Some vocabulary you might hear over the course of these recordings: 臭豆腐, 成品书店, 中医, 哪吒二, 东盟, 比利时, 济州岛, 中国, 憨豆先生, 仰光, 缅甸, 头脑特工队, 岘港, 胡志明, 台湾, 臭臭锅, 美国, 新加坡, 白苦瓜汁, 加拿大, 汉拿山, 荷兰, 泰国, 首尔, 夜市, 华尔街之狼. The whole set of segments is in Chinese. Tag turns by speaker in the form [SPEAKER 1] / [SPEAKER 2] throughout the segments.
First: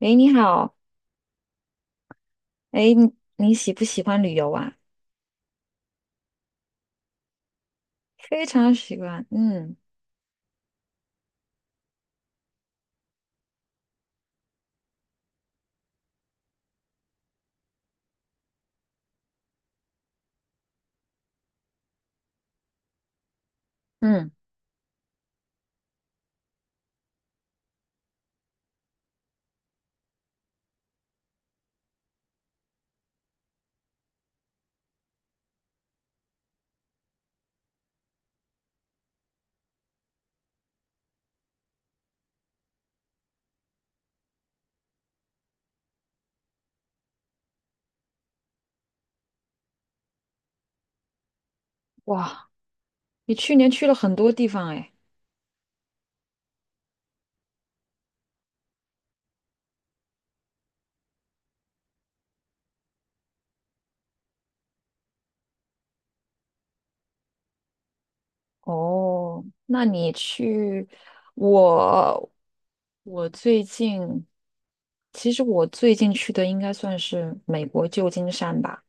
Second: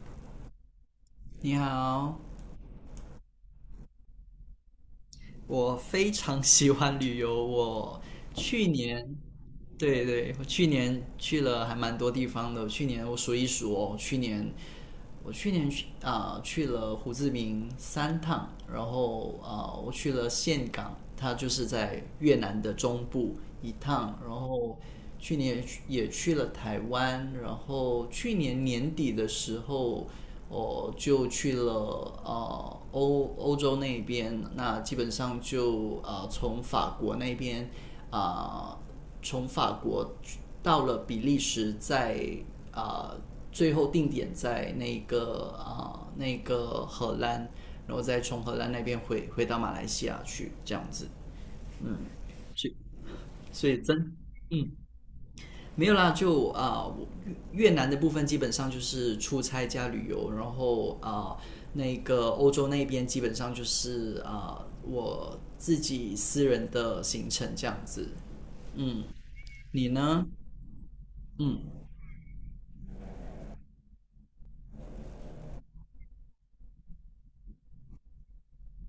[SPEAKER 1] 诶，你好。
[SPEAKER 2] 你好，
[SPEAKER 1] 诶，你喜不喜欢旅游啊？
[SPEAKER 2] 我非常喜欢旅游。我
[SPEAKER 1] 非
[SPEAKER 2] 去
[SPEAKER 1] 常喜
[SPEAKER 2] 年，
[SPEAKER 1] 欢，嗯
[SPEAKER 2] 对对，我去年去了还蛮多地方的。去年我数一数哦，去年去了胡志明三趟，然后我去了岘港，它就是在越南的中部一趟。
[SPEAKER 1] 嗯。
[SPEAKER 2] 然后去年也去了台湾，然后去年年底的时候，我就去了欧洲那边。那基本上就从法国那边，啊、呃从法国到了比利时在，啊呃最后定点在那个荷兰，然后再从荷兰那边回到马来西亚去这样子。
[SPEAKER 1] 哇，
[SPEAKER 2] 去
[SPEAKER 1] 你去
[SPEAKER 2] 所
[SPEAKER 1] 年
[SPEAKER 2] 以
[SPEAKER 1] 去了
[SPEAKER 2] 真
[SPEAKER 1] 很多地方
[SPEAKER 2] 嗯
[SPEAKER 1] 诶。
[SPEAKER 2] 没有啦，就越南的部分基本上就是出差加旅游，然后那个欧洲那边基本上就是我自己私人的行程这样子。嗯，
[SPEAKER 1] 哦，那
[SPEAKER 2] 你
[SPEAKER 1] 你
[SPEAKER 2] 呢？
[SPEAKER 1] 去
[SPEAKER 2] 嗯，
[SPEAKER 1] 我我最近，其实我最近去的应该算是美国旧金山吧。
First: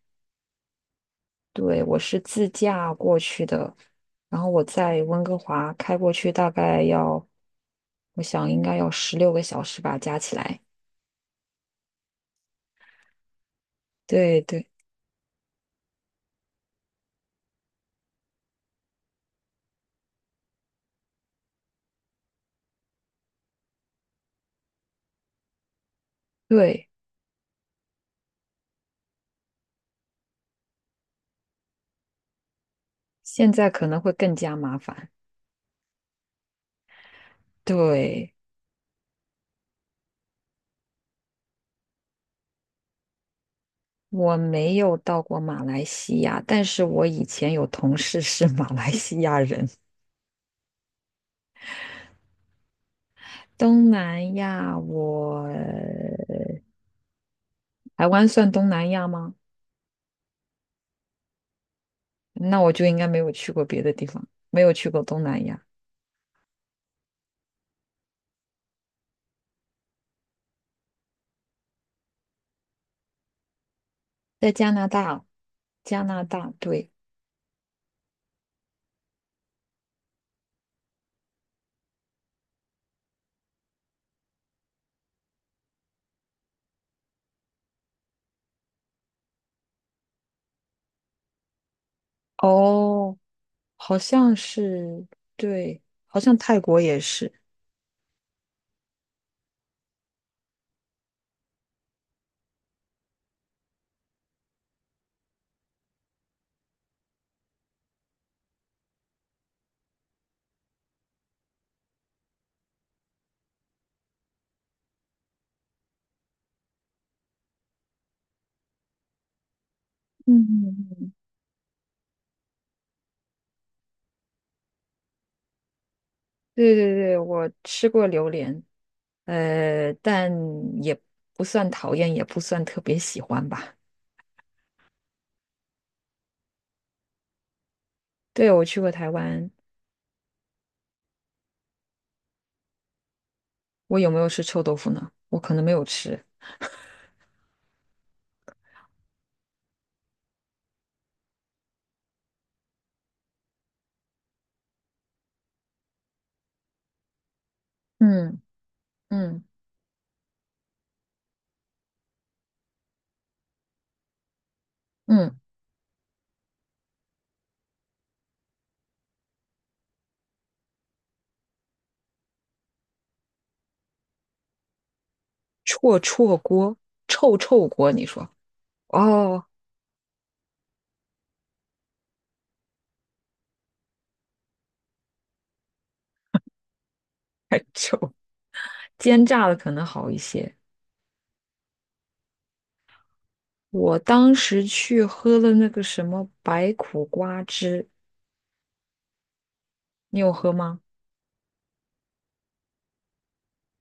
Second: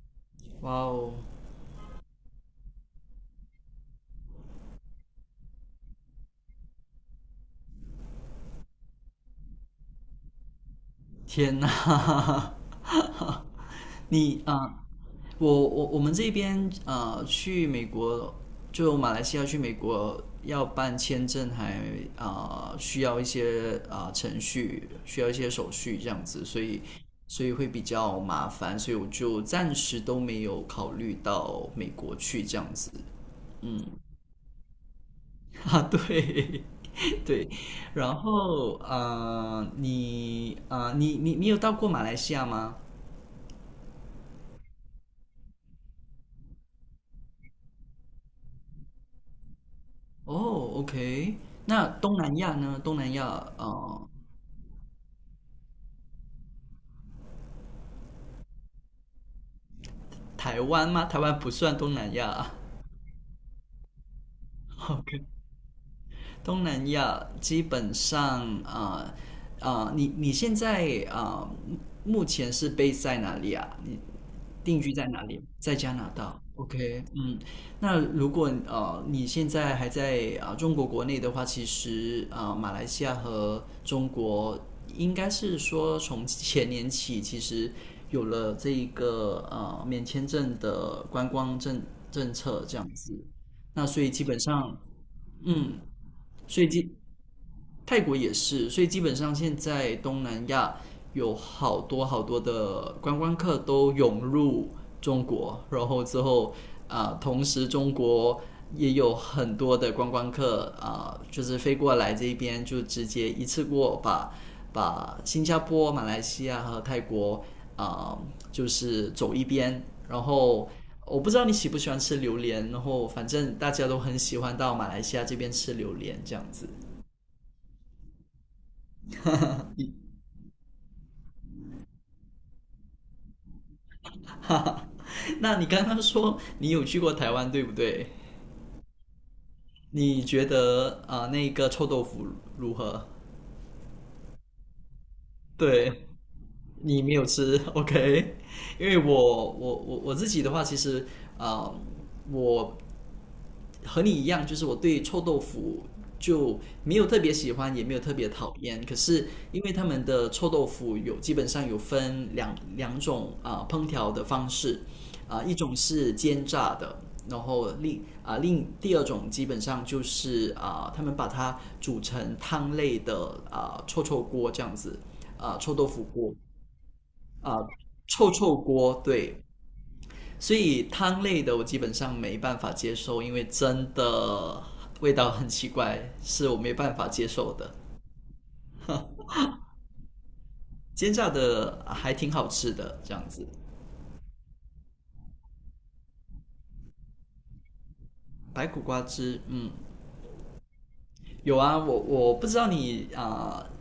[SPEAKER 2] 哇哦，
[SPEAKER 1] 对，我是自驾过去的，然后我在温哥华开过去，大概要，我想应该要16个小时吧，加起来。
[SPEAKER 2] 天哪！
[SPEAKER 1] 对
[SPEAKER 2] 你啊、
[SPEAKER 1] 对
[SPEAKER 2] 呃我们这边去美国，就马来西亚去美国要办签证还需要一些程序，需要一些手续这样子，所以
[SPEAKER 1] 对。
[SPEAKER 2] 会比较麻烦，所以我就暂时都没有考虑到美国去这样子。
[SPEAKER 1] 现在
[SPEAKER 2] 嗯，
[SPEAKER 1] 可能会更加麻烦。
[SPEAKER 2] 啊，对 对，然
[SPEAKER 1] 对，
[SPEAKER 2] 后你有到过马来西亚吗？
[SPEAKER 1] 我没有到过马来西亚，但是我以前有同事是 马来西亚人。
[SPEAKER 2] 哦，OK,那东南亚呢？东南亚啊。
[SPEAKER 1] 东南亚我，台湾算东南亚吗？
[SPEAKER 2] 台湾吗？台湾不算东南亚。
[SPEAKER 1] 那我就应该没有去过别的地方，没有去 过
[SPEAKER 2] OK,
[SPEAKER 1] 东南亚。
[SPEAKER 2] 东南亚基本上啊你现在啊、呃目前是 b 在哪里啊？你
[SPEAKER 1] 在加
[SPEAKER 2] 定
[SPEAKER 1] 拿
[SPEAKER 2] 居在哪
[SPEAKER 1] 大，
[SPEAKER 2] 里？在加
[SPEAKER 1] 加
[SPEAKER 2] 拿
[SPEAKER 1] 拿
[SPEAKER 2] 大。
[SPEAKER 1] 大，对。
[SPEAKER 2] OK,嗯，那如果你现在还在中国国内的话，其实马来西亚和中国应该是说从前年起，其实有了这一个免签证的观光政策这样
[SPEAKER 1] 哦，
[SPEAKER 2] 子。那
[SPEAKER 1] 好
[SPEAKER 2] 所以基
[SPEAKER 1] 像
[SPEAKER 2] 本上，
[SPEAKER 1] 是，
[SPEAKER 2] 嗯，
[SPEAKER 1] 对，好像泰
[SPEAKER 2] 所以
[SPEAKER 1] 国
[SPEAKER 2] 基
[SPEAKER 1] 也是。
[SPEAKER 2] 泰国也是，所以基本上现在东南亚有好多好多的观光客都涌入中国，然后之后同时中国也有很多的观光客就是飞过来这边就直接一次过把新加坡、马来西亚和泰国啊、呃就是走一边，然后。
[SPEAKER 1] 嗯，
[SPEAKER 2] 我不知道你喜不喜欢吃榴莲，然后反正大家都很喜欢到马来西亚这边吃榴莲这样子。
[SPEAKER 1] 对对对，我吃过榴莲，但也不算讨厌，也不算特别喜欢吧。
[SPEAKER 2] 那你刚刚说你有去过台湾，对不对？
[SPEAKER 1] 对，我去过台湾。
[SPEAKER 2] 你觉得啊，那个臭豆腐如何？
[SPEAKER 1] 我有没有吃臭豆腐呢？我可能没有
[SPEAKER 2] 对，
[SPEAKER 1] 吃。
[SPEAKER 2] 你没有吃 ，OK?因为我自己的话，其实啊，我和你一样，就是我对臭豆腐就没有特别喜欢，也没有特别
[SPEAKER 1] 嗯
[SPEAKER 2] 讨厌。可是
[SPEAKER 1] 嗯
[SPEAKER 2] 因为他们的臭豆腐基本上有分两种烹调的方式，
[SPEAKER 1] 嗯，
[SPEAKER 2] 一种是煎炸的，然后另第二种基本上就是他们把它煮成汤类的臭臭锅这样子，啊、呃臭豆
[SPEAKER 1] 臭
[SPEAKER 2] 腐锅
[SPEAKER 1] 臭锅，臭
[SPEAKER 2] 啊、
[SPEAKER 1] 臭
[SPEAKER 2] 呃
[SPEAKER 1] 锅，你说。
[SPEAKER 2] 臭臭锅对。
[SPEAKER 1] 哦，
[SPEAKER 2] 所以汤类的我基本上没办法接受，因为真的味道很奇怪，是我没办法接受
[SPEAKER 1] 还
[SPEAKER 2] 的。
[SPEAKER 1] 臭，煎炸的可能好一些。
[SPEAKER 2] 煎炸的还挺好吃的，这样子。
[SPEAKER 1] 我当时去喝了那个什么白苦瓜汁，
[SPEAKER 2] 白苦瓜汁，嗯，
[SPEAKER 1] 你有喝吗？
[SPEAKER 2] 有啊，我不知道你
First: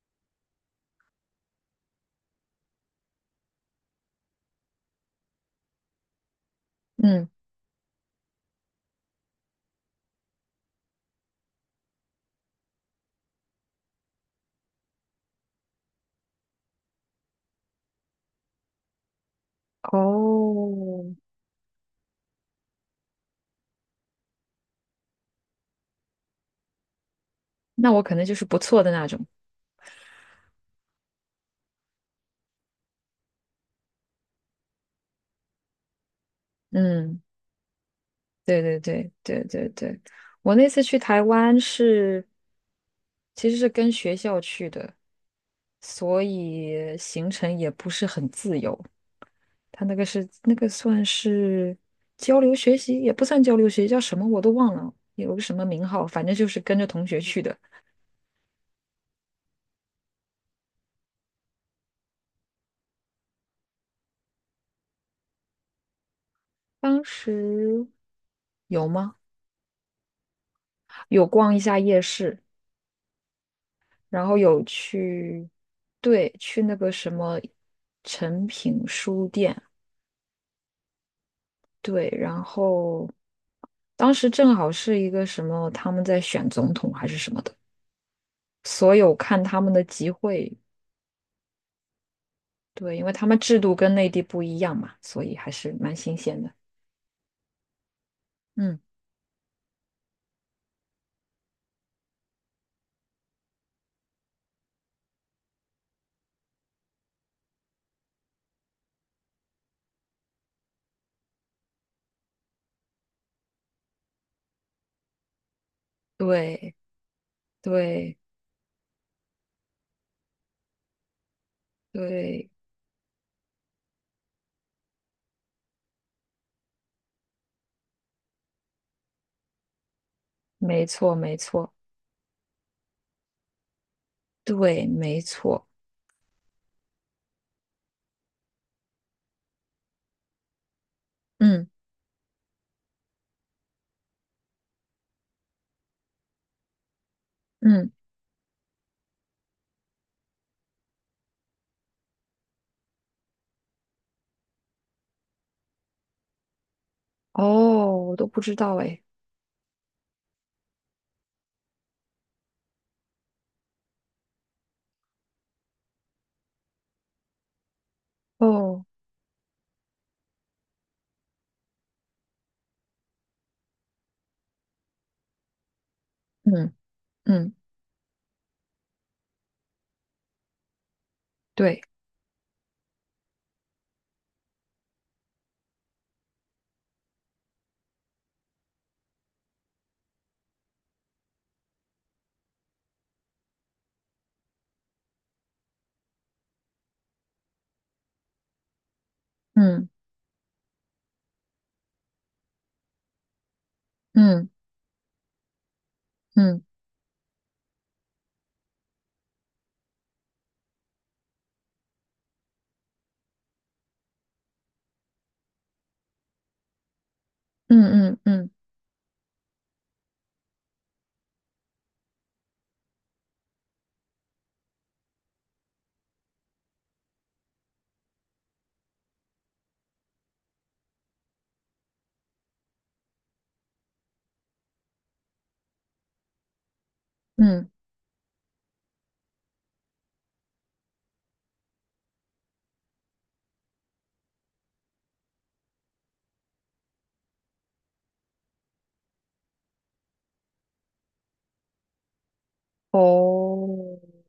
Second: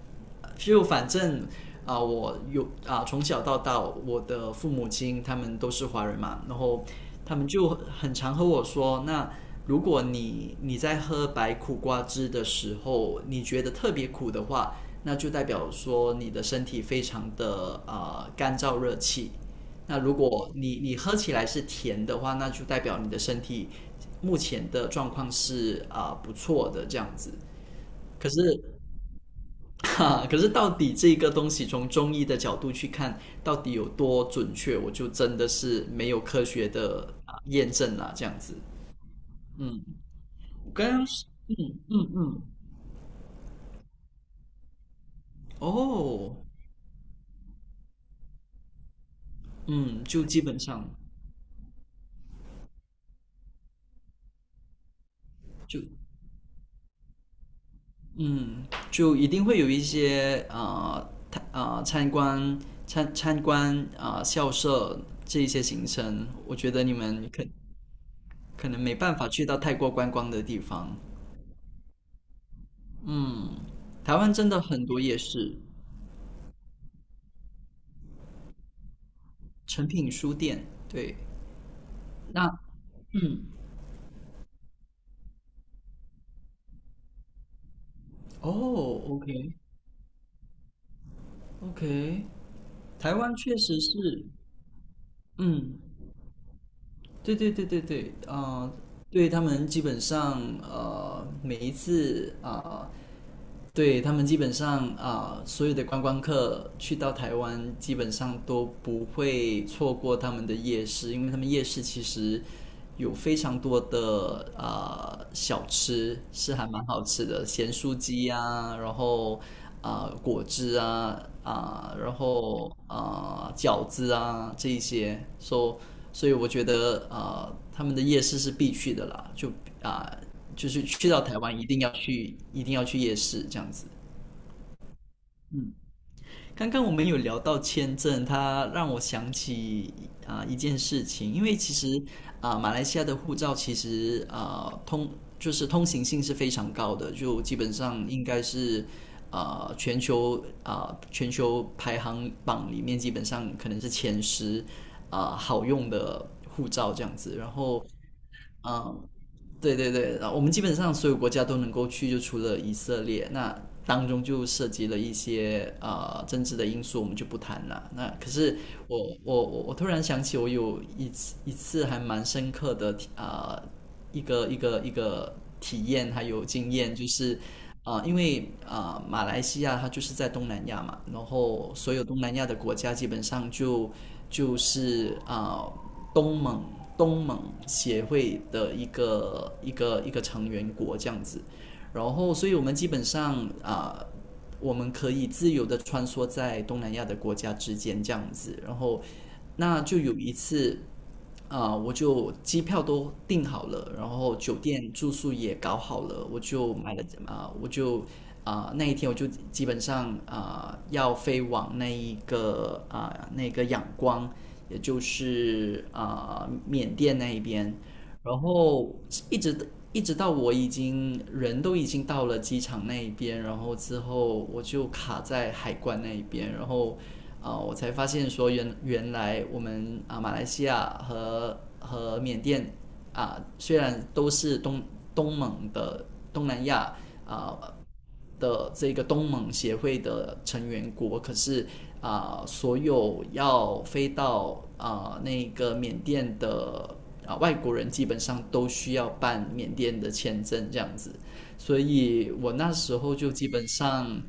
[SPEAKER 2] 就反正我有从小到大，我的父母亲他们都是华人嘛，然后
[SPEAKER 1] 嗯。
[SPEAKER 2] 他们就很常和我说，那如果你在喝白苦瓜汁的时候，你觉得特别苦的话，那就代表说你的身体非常的干燥热气。那如果你
[SPEAKER 1] 哦，
[SPEAKER 2] 喝起来是甜的话，那就代表你的身体目前的状况是不错的这样子。
[SPEAKER 1] 那我可能
[SPEAKER 2] 可
[SPEAKER 1] 就
[SPEAKER 2] 是
[SPEAKER 1] 是不错的那种。
[SPEAKER 2] 哈，可是到底这个东西从中医的角度去看，到底有多准确，我就真的是没有科学的
[SPEAKER 1] 嗯。
[SPEAKER 2] 验证啦，这样子。
[SPEAKER 1] 对对对对对
[SPEAKER 2] 嗯，
[SPEAKER 1] 对，我那
[SPEAKER 2] 我
[SPEAKER 1] 次
[SPEAKER 2] 刚
[SPEAKER 1] 去
[SPEAKER 2] 刚
[SPEAKER 1] 台
[SPEAKER 2] 是
[SPEAKER 1] 湾是其实是跟学校去的，所
[SPEAKER 2] 哦
[SPEAKER 1] 以行程也不是很自由。他那
[SPEAKER 2] 嗯，
[SPEAKER 1] 个
[SPEAKER 2] 就
[SPEAKER 1] 是
[SPEAKER 2] 基
[SPEAKER 1] 那
[SPEAKER 2] 本
[SPEAKER 1] 个
[SPEAKER 2] 上
[SPEAKER 1] 算是交流学习，也不算交流学习，叫什么我都忘了，有个什么名
[SPEAKER 2] 就
[SPEAKER 1] 号，反正就是跟着同学去的。
[SPEAKER 2] 嗯就一定会有一些参观校舍这一些行程，我觉得你
[SPEAKER 1] 当
[SPEAKER 2] 们
[SPEAKER 1] 时
[SPEAKER 2] 可能
[SPEAKER 1] 有
[SPEAKER 2] 没
[SPEAKER 1] 吗？
[SPEAKER 2] 办法去到太过观光的地方。
[SPEAKER 1] 有逛一下夜市，
[SPEAKER 2] 嗯，台
[SPEAKER 1] 然
[SPEAKER 2] 湾
[SPEAKER 1] 后
[SPEAKER 2] 真的
[SPEAKER 1] 有
[SPEAKER 2] 很多夜
[SPEAKER 1] 去，
[SPEAKER 2] 市。
[SPEAKER 1] 对，去那个什么诚品书店。
[SPEAKER 2] 成品书店。对，
[SPEAKER 1] 对，然
[SPEAKER 2] 那
[SPEAKER 1] 后当时正好是一个什么，他们在选总统还是什么的，
[SPEAKER 2] 哦
[SPEAKER 1] 所有
[SPEAKER 2] ，OK
[SPEAKER 1] 看他们的集会，
[SPEAKER 2] OK，
[SPEAKER 1] 对，因为
[SPEAKER 2] 台
[SPEAKER 1] 他
[SPEAKER 2] 湾
[SPEAKER 1] 们
[SPEAKER 2] 确
[SPEAKER 1] 制度
[SPEAKER 2] 实
[SPEAKER 1] 跟内地
[SPEAKER 2] 是，
[SPEAKER 1] 不一样嘛，所以还是
[SPEAKER 2] 嗯，
[SPEAKER 1] 蛮新鲜的。
[SPEAKER 2] 对对对对对，啊、
[SPEAKER 1] 嗯，
[SPEAKER 2] 对他们基本上呃每一次啊、呃对他们基本上所有的观光客去到台湾，基本上都不会错过他们的夜市，因为他们夜市其实有非常多的小吃是还
[SPEAKER 1] 对
[SPEAKER 2] 蛮好吃的，咸酥
[SPEAKER 1] 对
[SPEAKER 2] 鸡啊，然后果汁啊然
[SPEAKER 1] 对，
[SPEAKER 2] 后饺子啊这一些，所以我觉得他们的夜市是必去的啦，就啊、就是
[SPEAKER 1] 没
[SPEAKER 2] 去
[SPEAKER 1] 错
[SPEAKER 2] 到
[SPEAKER 1] 没
[SPEAKER 2] 台湾一
[SPEAKER 1] 错，
[SPEAKER 2] 定要去，一定要去夜市这样子。
[SPEAKER 1] 对没错，
[SPEAKER 2] 刚刚我们有聊到签证，它让我想起一件事情，因为
[SPEAKER 1] 嗯
[SPEAKER 2] 其实马来西亚的护照其实啊、呃通就是通行性是非常高的，就基本
[SPEAKER 1] 嗯，
[SPEAKER 2] 上应该是全球全球排行榜里面基本上可能是前十好用的护照这样子，然后。
[SPEAKER 1] 哦，我都不知道哎，
[SPEAKER 2] 嗯，对对对，然后我们基本上所有国家都能够去，就除了以色列，那当中就涉及了一些政治的因素，我们就不谈了。那可是
[SPEAKER 1] 哦，
[SPEAKER 2] 我突然想起，我有一次还蛮深刻的一个体验还有经
[SPEAKER 1] 嗯
[SPEAKER 2] 验，就是
[SPEAKER 1] 嗯，
[SPEAKER 2] 啊，因为啊马来西亚它就是在东南亚嘛，然后
[SPEAKER 1] 对，
[SPEAKER 2] 所有东南亚的国家基本上就。就是东盟东盟协会的一个成员国这样子，然后所以我们基本上啊、呃我们可以自由的穿梭在东南亚的国家之间这样子，然后那
[SPEAKER 1] 嗯
[SPEAKER 2] 就有一次我就机票都订好了，然后
[SPEAKER 1] 嗯
[SPEAKER 2] 酒店住宿也搞好了，我
[SPEAKER 1] 嗯
[SPEAKER 2] 就买了啊、我就啊、那一天我就基本上要飞往那一个那个仰光，也就是缅甸那一边，
[SPEAKER 1] 嗯嗯
[SPEAKER 2] 然
[SPEAKER 1] 嗯
[SPEAKER 2] 后一直到我已经人都已经到了机场那一边，然后之后我就卡在海关那一边，然后。呃，我才发现说原来我们马来西亚和缅甸虽然都是东东盟的东南亚啊、
[SPEAKER 1] 嗯，
[SPEAKER 2] 的这个东盟协会的成员国，可是所有要飞到那个缅甸的外国人，基本上都需要办缅甸的签证这样子。所以我那时候就基本
[SPEAKER 1] 哦。
[SPEAKER 2] 上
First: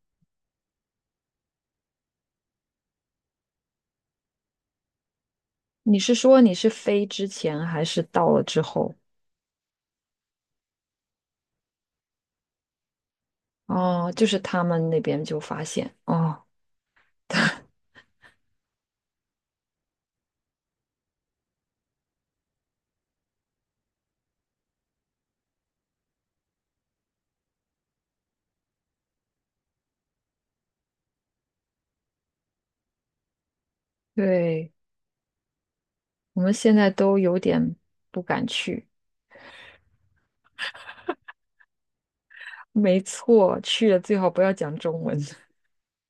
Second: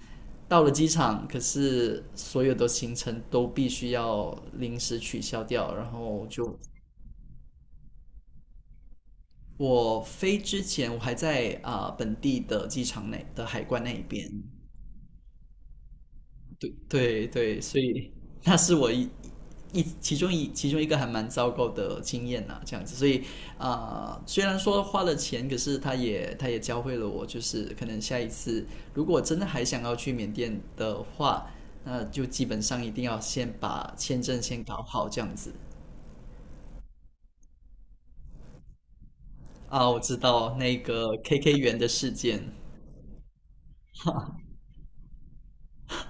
[SPEAKER 2] 到了机场，可是所有的行程都必须要临时取消掉，然
[SPEAKER 1] 你是
[SPEAKER 2] 后
[SPEAKER 1] 说你
[SPEAKER 2] 就
[SPEAKER 1] 是飞之前还是到了之后？
[SPEAKER 2] 我飞之前我还在本地的机场内的海关那一
[SPEAKER 1] 哦，就
[SPEAKER 2] 边。
[SPEAKER 1] 是他们那边就发现哦，
[SPEAKER 2] 对对对，所以那是一其中一其中一个还蛮糟糕的经验呐，这样子，所以虽然说花了钱，可是他也教会了我，就是可能下一次如果真的还想要去缅甸的话，那就基本上一定要先把签证先
[SPEAKER 1] 对，
[SPEAKER 2] 搞好，这样子。
[SPEAKER 1] 我们现在都有点不敢去。
[SPEAKER 2] 啊，我知道那个 KK 园的事件。
[SPEAKER 1] 没错，去了最好不要讲中文，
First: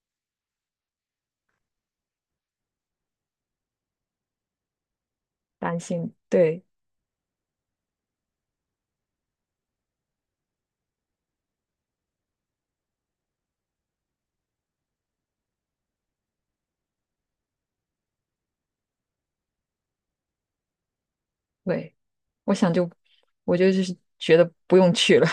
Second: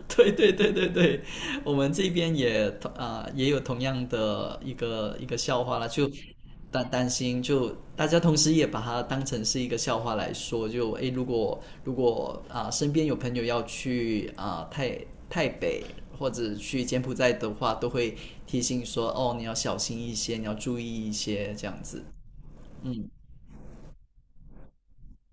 [SPEAKER 2] 对对对对对，我们这边也也有同样的一个 笑
[SPEAKER 1] 担
[SPEAKER 2] 话啦，就
[SPEAKER 1] 心。对
[SPEAKER 2] 担心，就大家同时也把它当成是一个笑话来说。就诶，如果身边有朋友要去泰北或者去柬埔寨的话，都会提醒说哦，你要小心一些，你要注意一些这样
[SPEAKER 1] 对，
[SPEAKER 2] 子。
[SPEAKER 1] 我想就
[SPEAKER 2] 嗯，
[SPEAKER 1] 我就就是觉得不用去了。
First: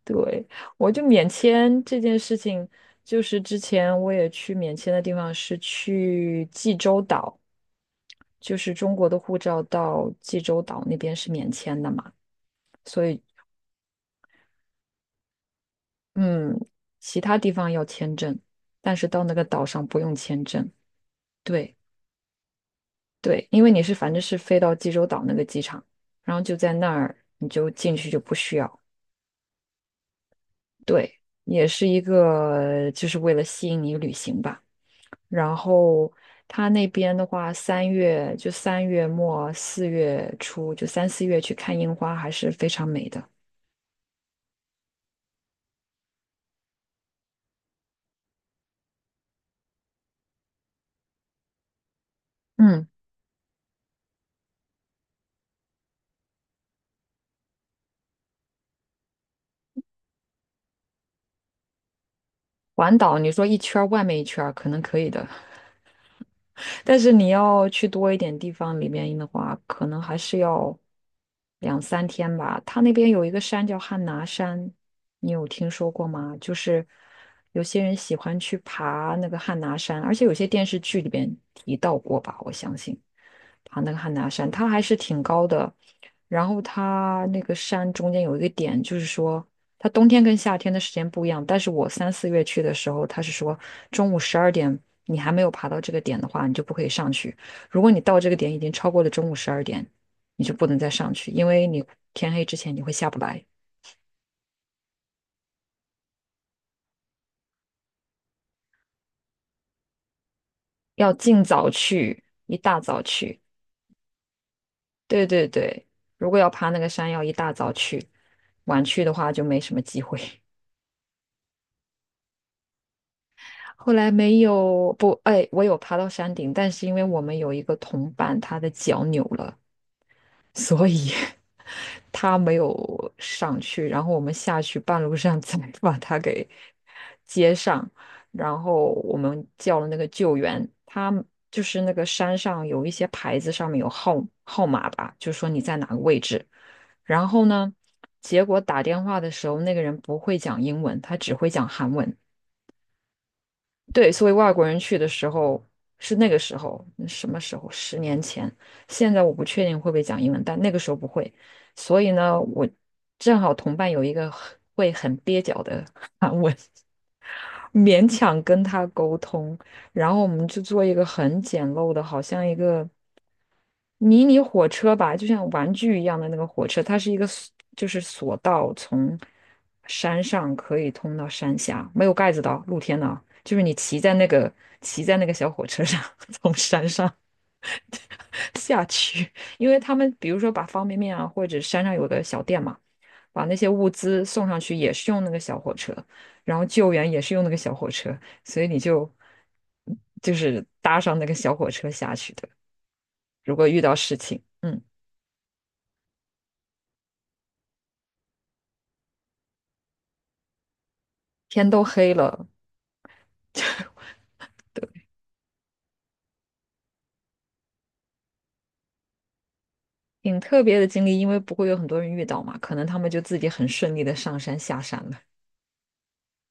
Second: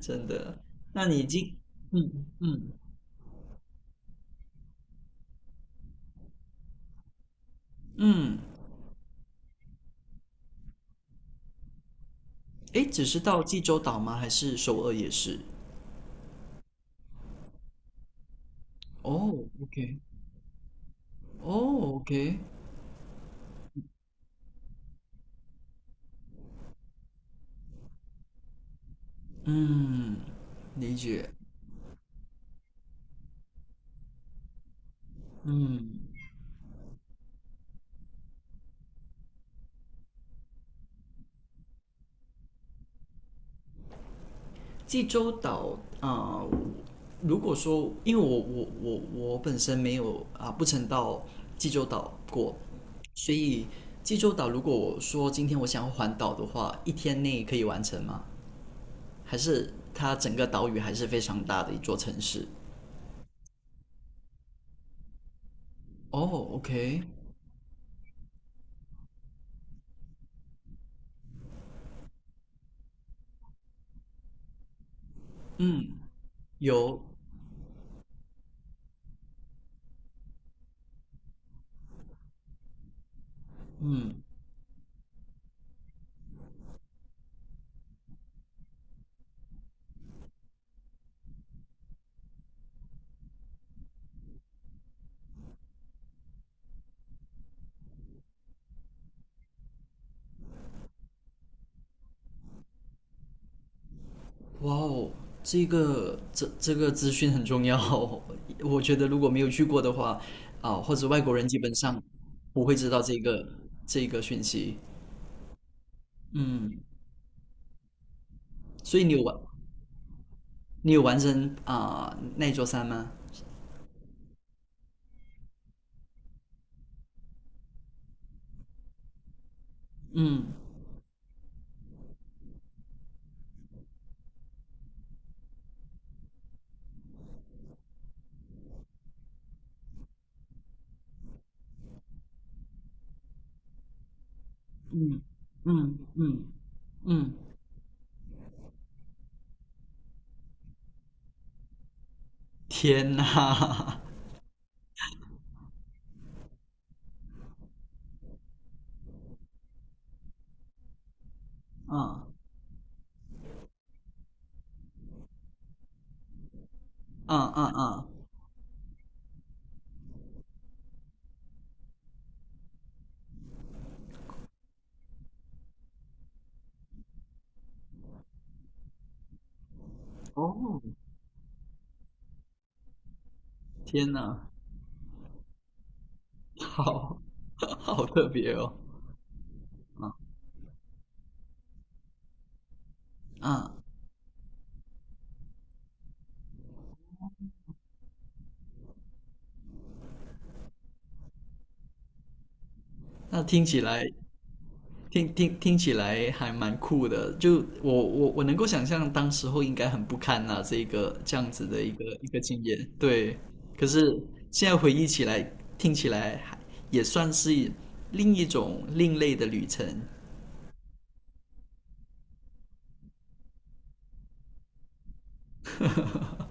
[SPEAKER 2] 真
[SPEAKER 1] 对，
[SPEAKER 2] 的。
[SPEAKER 1] 我就
[SPEAKER 2] 那你已
[SPEAKER 1] 免
[SPEAKER 2] 经
[SPEAKER 1] 签这
[SPEAKER 2] 嗯
[SPEAKER 1] 件事情，
[SPEAKER 2] 嗯
[SPEAKER 1] 就是之前我也去免签的地方是去济州岛，
[SPEAKER 2] 嗯，
[SPEAKER 1] 就是中国的护照到济州岛那边是免签的嘛，
[SPEAKER 2] 诶，只
[SPEAKER 1] 所
[SPEAKER 2] 是
[SPEAKER 1] 以
[SPEAKER 2] 到济州岛吗？还是首尔也是？
[SPEAKER 1] 嗯，其他地方要签证，但是到那
[SPEAKER 2] 哦
[SPEAKER 1] 个岛上不
[SPEAKER 2] ，OK,
[SPEAKER 1] 用签证。对
[SPEAKER 2] 哦，OK,
[SPEAKER 1] 对，因为反正是飞到济州岛那个机场，然后就在那儿你就进去就不需要。
[SPEAKER 2] 嗯，理
[SPEAKER 1] 对，
[SPEAKER 2] 解，
[SPEAKER 1] 也是一个就是为了吸引你旅行吧。然
[SPEAKER 2] 嗯。
[SPEAKER 1] 后他那边的话，三月末4月初，就三四月去看樱花还是非常美的。
[SPEAKER 2] 济州岛呃如果说因为我本身没有不曾到济州岛过，
[SPEAKER 1] 嗯，
[SPEAKER 2] 所以济州岛如果我说今天我想要环岛的话，一天内可以完成吗？还是它整个岛屿还是非常大的一座城市？
[SPEAKER 1] 环岛你说一圈儿外面一圈儿可能可以的，
[SPEAKER 2] 哦
[SPEAKER 1] 但
[SPEAKER 2] ，OK,
[SPEAKER 1] 是你要去多一点地方里面的话，可能还是要两三天吧。它那边有一个山叫汉拿山，你有听
[SPEAKER 2] 嗯，
[SPEAKER 1] 说过吗？就是
[SPEAKER 2] 有，
[SPEAKER 1] 有些人喜欢去爬那个汉拿山，而且有些电视剧里边提到过吧，我相信爬那个汉拿山，它还是挺高的。然后它那个山中间有一个点，就是说。它冬天跟夏天的时间不一样，但是我三四月去的时候，他是说中午十二点你还没有爬到这个点的话，你就不可以上去。如果你到这个点已经超过了中午十二点，你就不能再上去，因为你天黑之前你会下不来。
[SPEAKER 2] 哇哦，这个资讯很重要哦，我觉得如果没有去过的话，或者
[SPEAKER 1] 要
[SPEAKER 2] 外国
[SPEAKER 1] 尽
[SPEAKER 2] 人基
[SPEAKER 1] 早
[SPEAKER 2] 本上
[SPEAKER 1] 去，一
[SPEAKER 2] 不会
[SPEAKER 1] 大
[SPEAKER 2] 知
[SPEAKER 1] 早
[SPEAKER 2] 道
[SPEAKER 1] 去。
[SPEAKER 2] 这个讯息。
[SPEAKER 1] 对对对，如果要爬那
[SPEAKER 2] 嗯，
[SPEAKER 1] 个山，要一大早去，晚
[SPEAKER 2] 所
[SPEAKER 1] 去
[SPEAKER 2] 以
[SPEAKER 1] 的话就没什么机会。
[SPEAKER 2] 你有完成那座山吗？
[SPEAKER 1] 后来没有，不，哎，我有爬到山顶，但是因为我们有一个同伴，他的脚扭了，所以他没有上去，然后我们下去半路上 再把他给接上，然后我们叫了那个救援，他就是那个山上有一些牌子上面有号码吧，
[SPEAKER 2] 嗯
[SPEAKER 1] 就说你在哪
[SPEAKER 2] 嗯
[SPEAKER 1] 个位
[SPEAKER 2] 嗯
[SPEAKER 1] 置，然
[SPEAKER 2] 嗯，
[SPEAKER 1] 后呢，结果打电话的时候那个人不会讲英文，他只会讲韩文。
[SPEAKER 2] 天呐，
[SPEAKER 1] 对，所以外国人去的时候是那个时候，那什么时候？10年前。现在我不确定会不会讲英文，但那个时候不会。所以
[SPEAKER 2] 嗯
[SPEAKER 1] 呢，我正好同伴有一个很蹩脚的，
[SPEAKER 2] 嗯嗯
[SPEAKER 1] 勉
[SPEAKER 2] 嗯，
[SPEAKER 1] 强跟他沟通，然后我们就做一个很简陋的，好像一个迷你火车吧，就像玩具一样的那个火车，它是一个 就是索道，从山上可
[SPEAKER 2] 哦，
[SPEAKER 1] 以通到山下，没有盖子的哦露天的哦就是你骑
[SPEAKER 2] 天
[SPEAKER 1] 在那
[SPEAKER 2] 呐，
[SPEAKER 1] 个骑在那个小火车上，从山上
[SPEAKER 2] 好 好特别 哦，
[SPEAKER 1] 下去，因为他们比如说把方便面啊，或者山上有个小店嘛，把那些
[SPEAKER 2] 嗯，
[SPEAKER 1] 物资送上去也是用那个小火车，然后救援也是用那个小火车，所以你就是搭上那个小火车下去的，
[SPEAKER 2] 那
[SPEAKER 1] 如
[SPEAKER 2] 听
[SPEAKER 1] 果遇
[SPEAKER 2] 起
[SPEAKER 1] 到
[SPEAKER 2] 来
[SPEAKER 1] 事情。嗯。
[SPEAKER 2] 听起来还蛮酷的，就我能够想象当时候应该很不堪呐、这样子
[SPEAKER 1] 天都
[SPEAKER 2] 的
[SPEAKER 1] 黑
[SPEAKER 2] 一个
[SPEAKER 1] 了，
[SPEAKER 2] 经验，对。可是现在
[SPEAKER 1] 对，
[SPEAKER 2] 回忆起来，听起来还也算是另一种另类的旅程。
[SPEAKER 1] 挺特别的经历，因为不会有很多人遇到嘛，可能他们就自己很顺利的上山下山了。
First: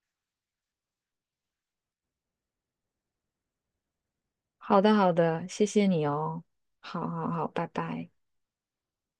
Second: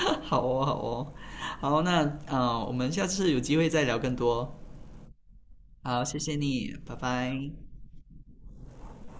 [SPEAKER 2] 好哦，好哦，好，那我们下次有机会再聊更多。
[SPEAKER 1] 好的，好的，谢谢
[SPEAKER 2] 好，
[SPEAKER 1] 你
[SPEAKER 2] 谢谢
[SPEAKER 1] 哦，
[SPEAKER 2] 你，拜
[SPEAKER 1] 好好好，
[SPEAKER 2] 拜。
[SPEAKER 1] 拜拜。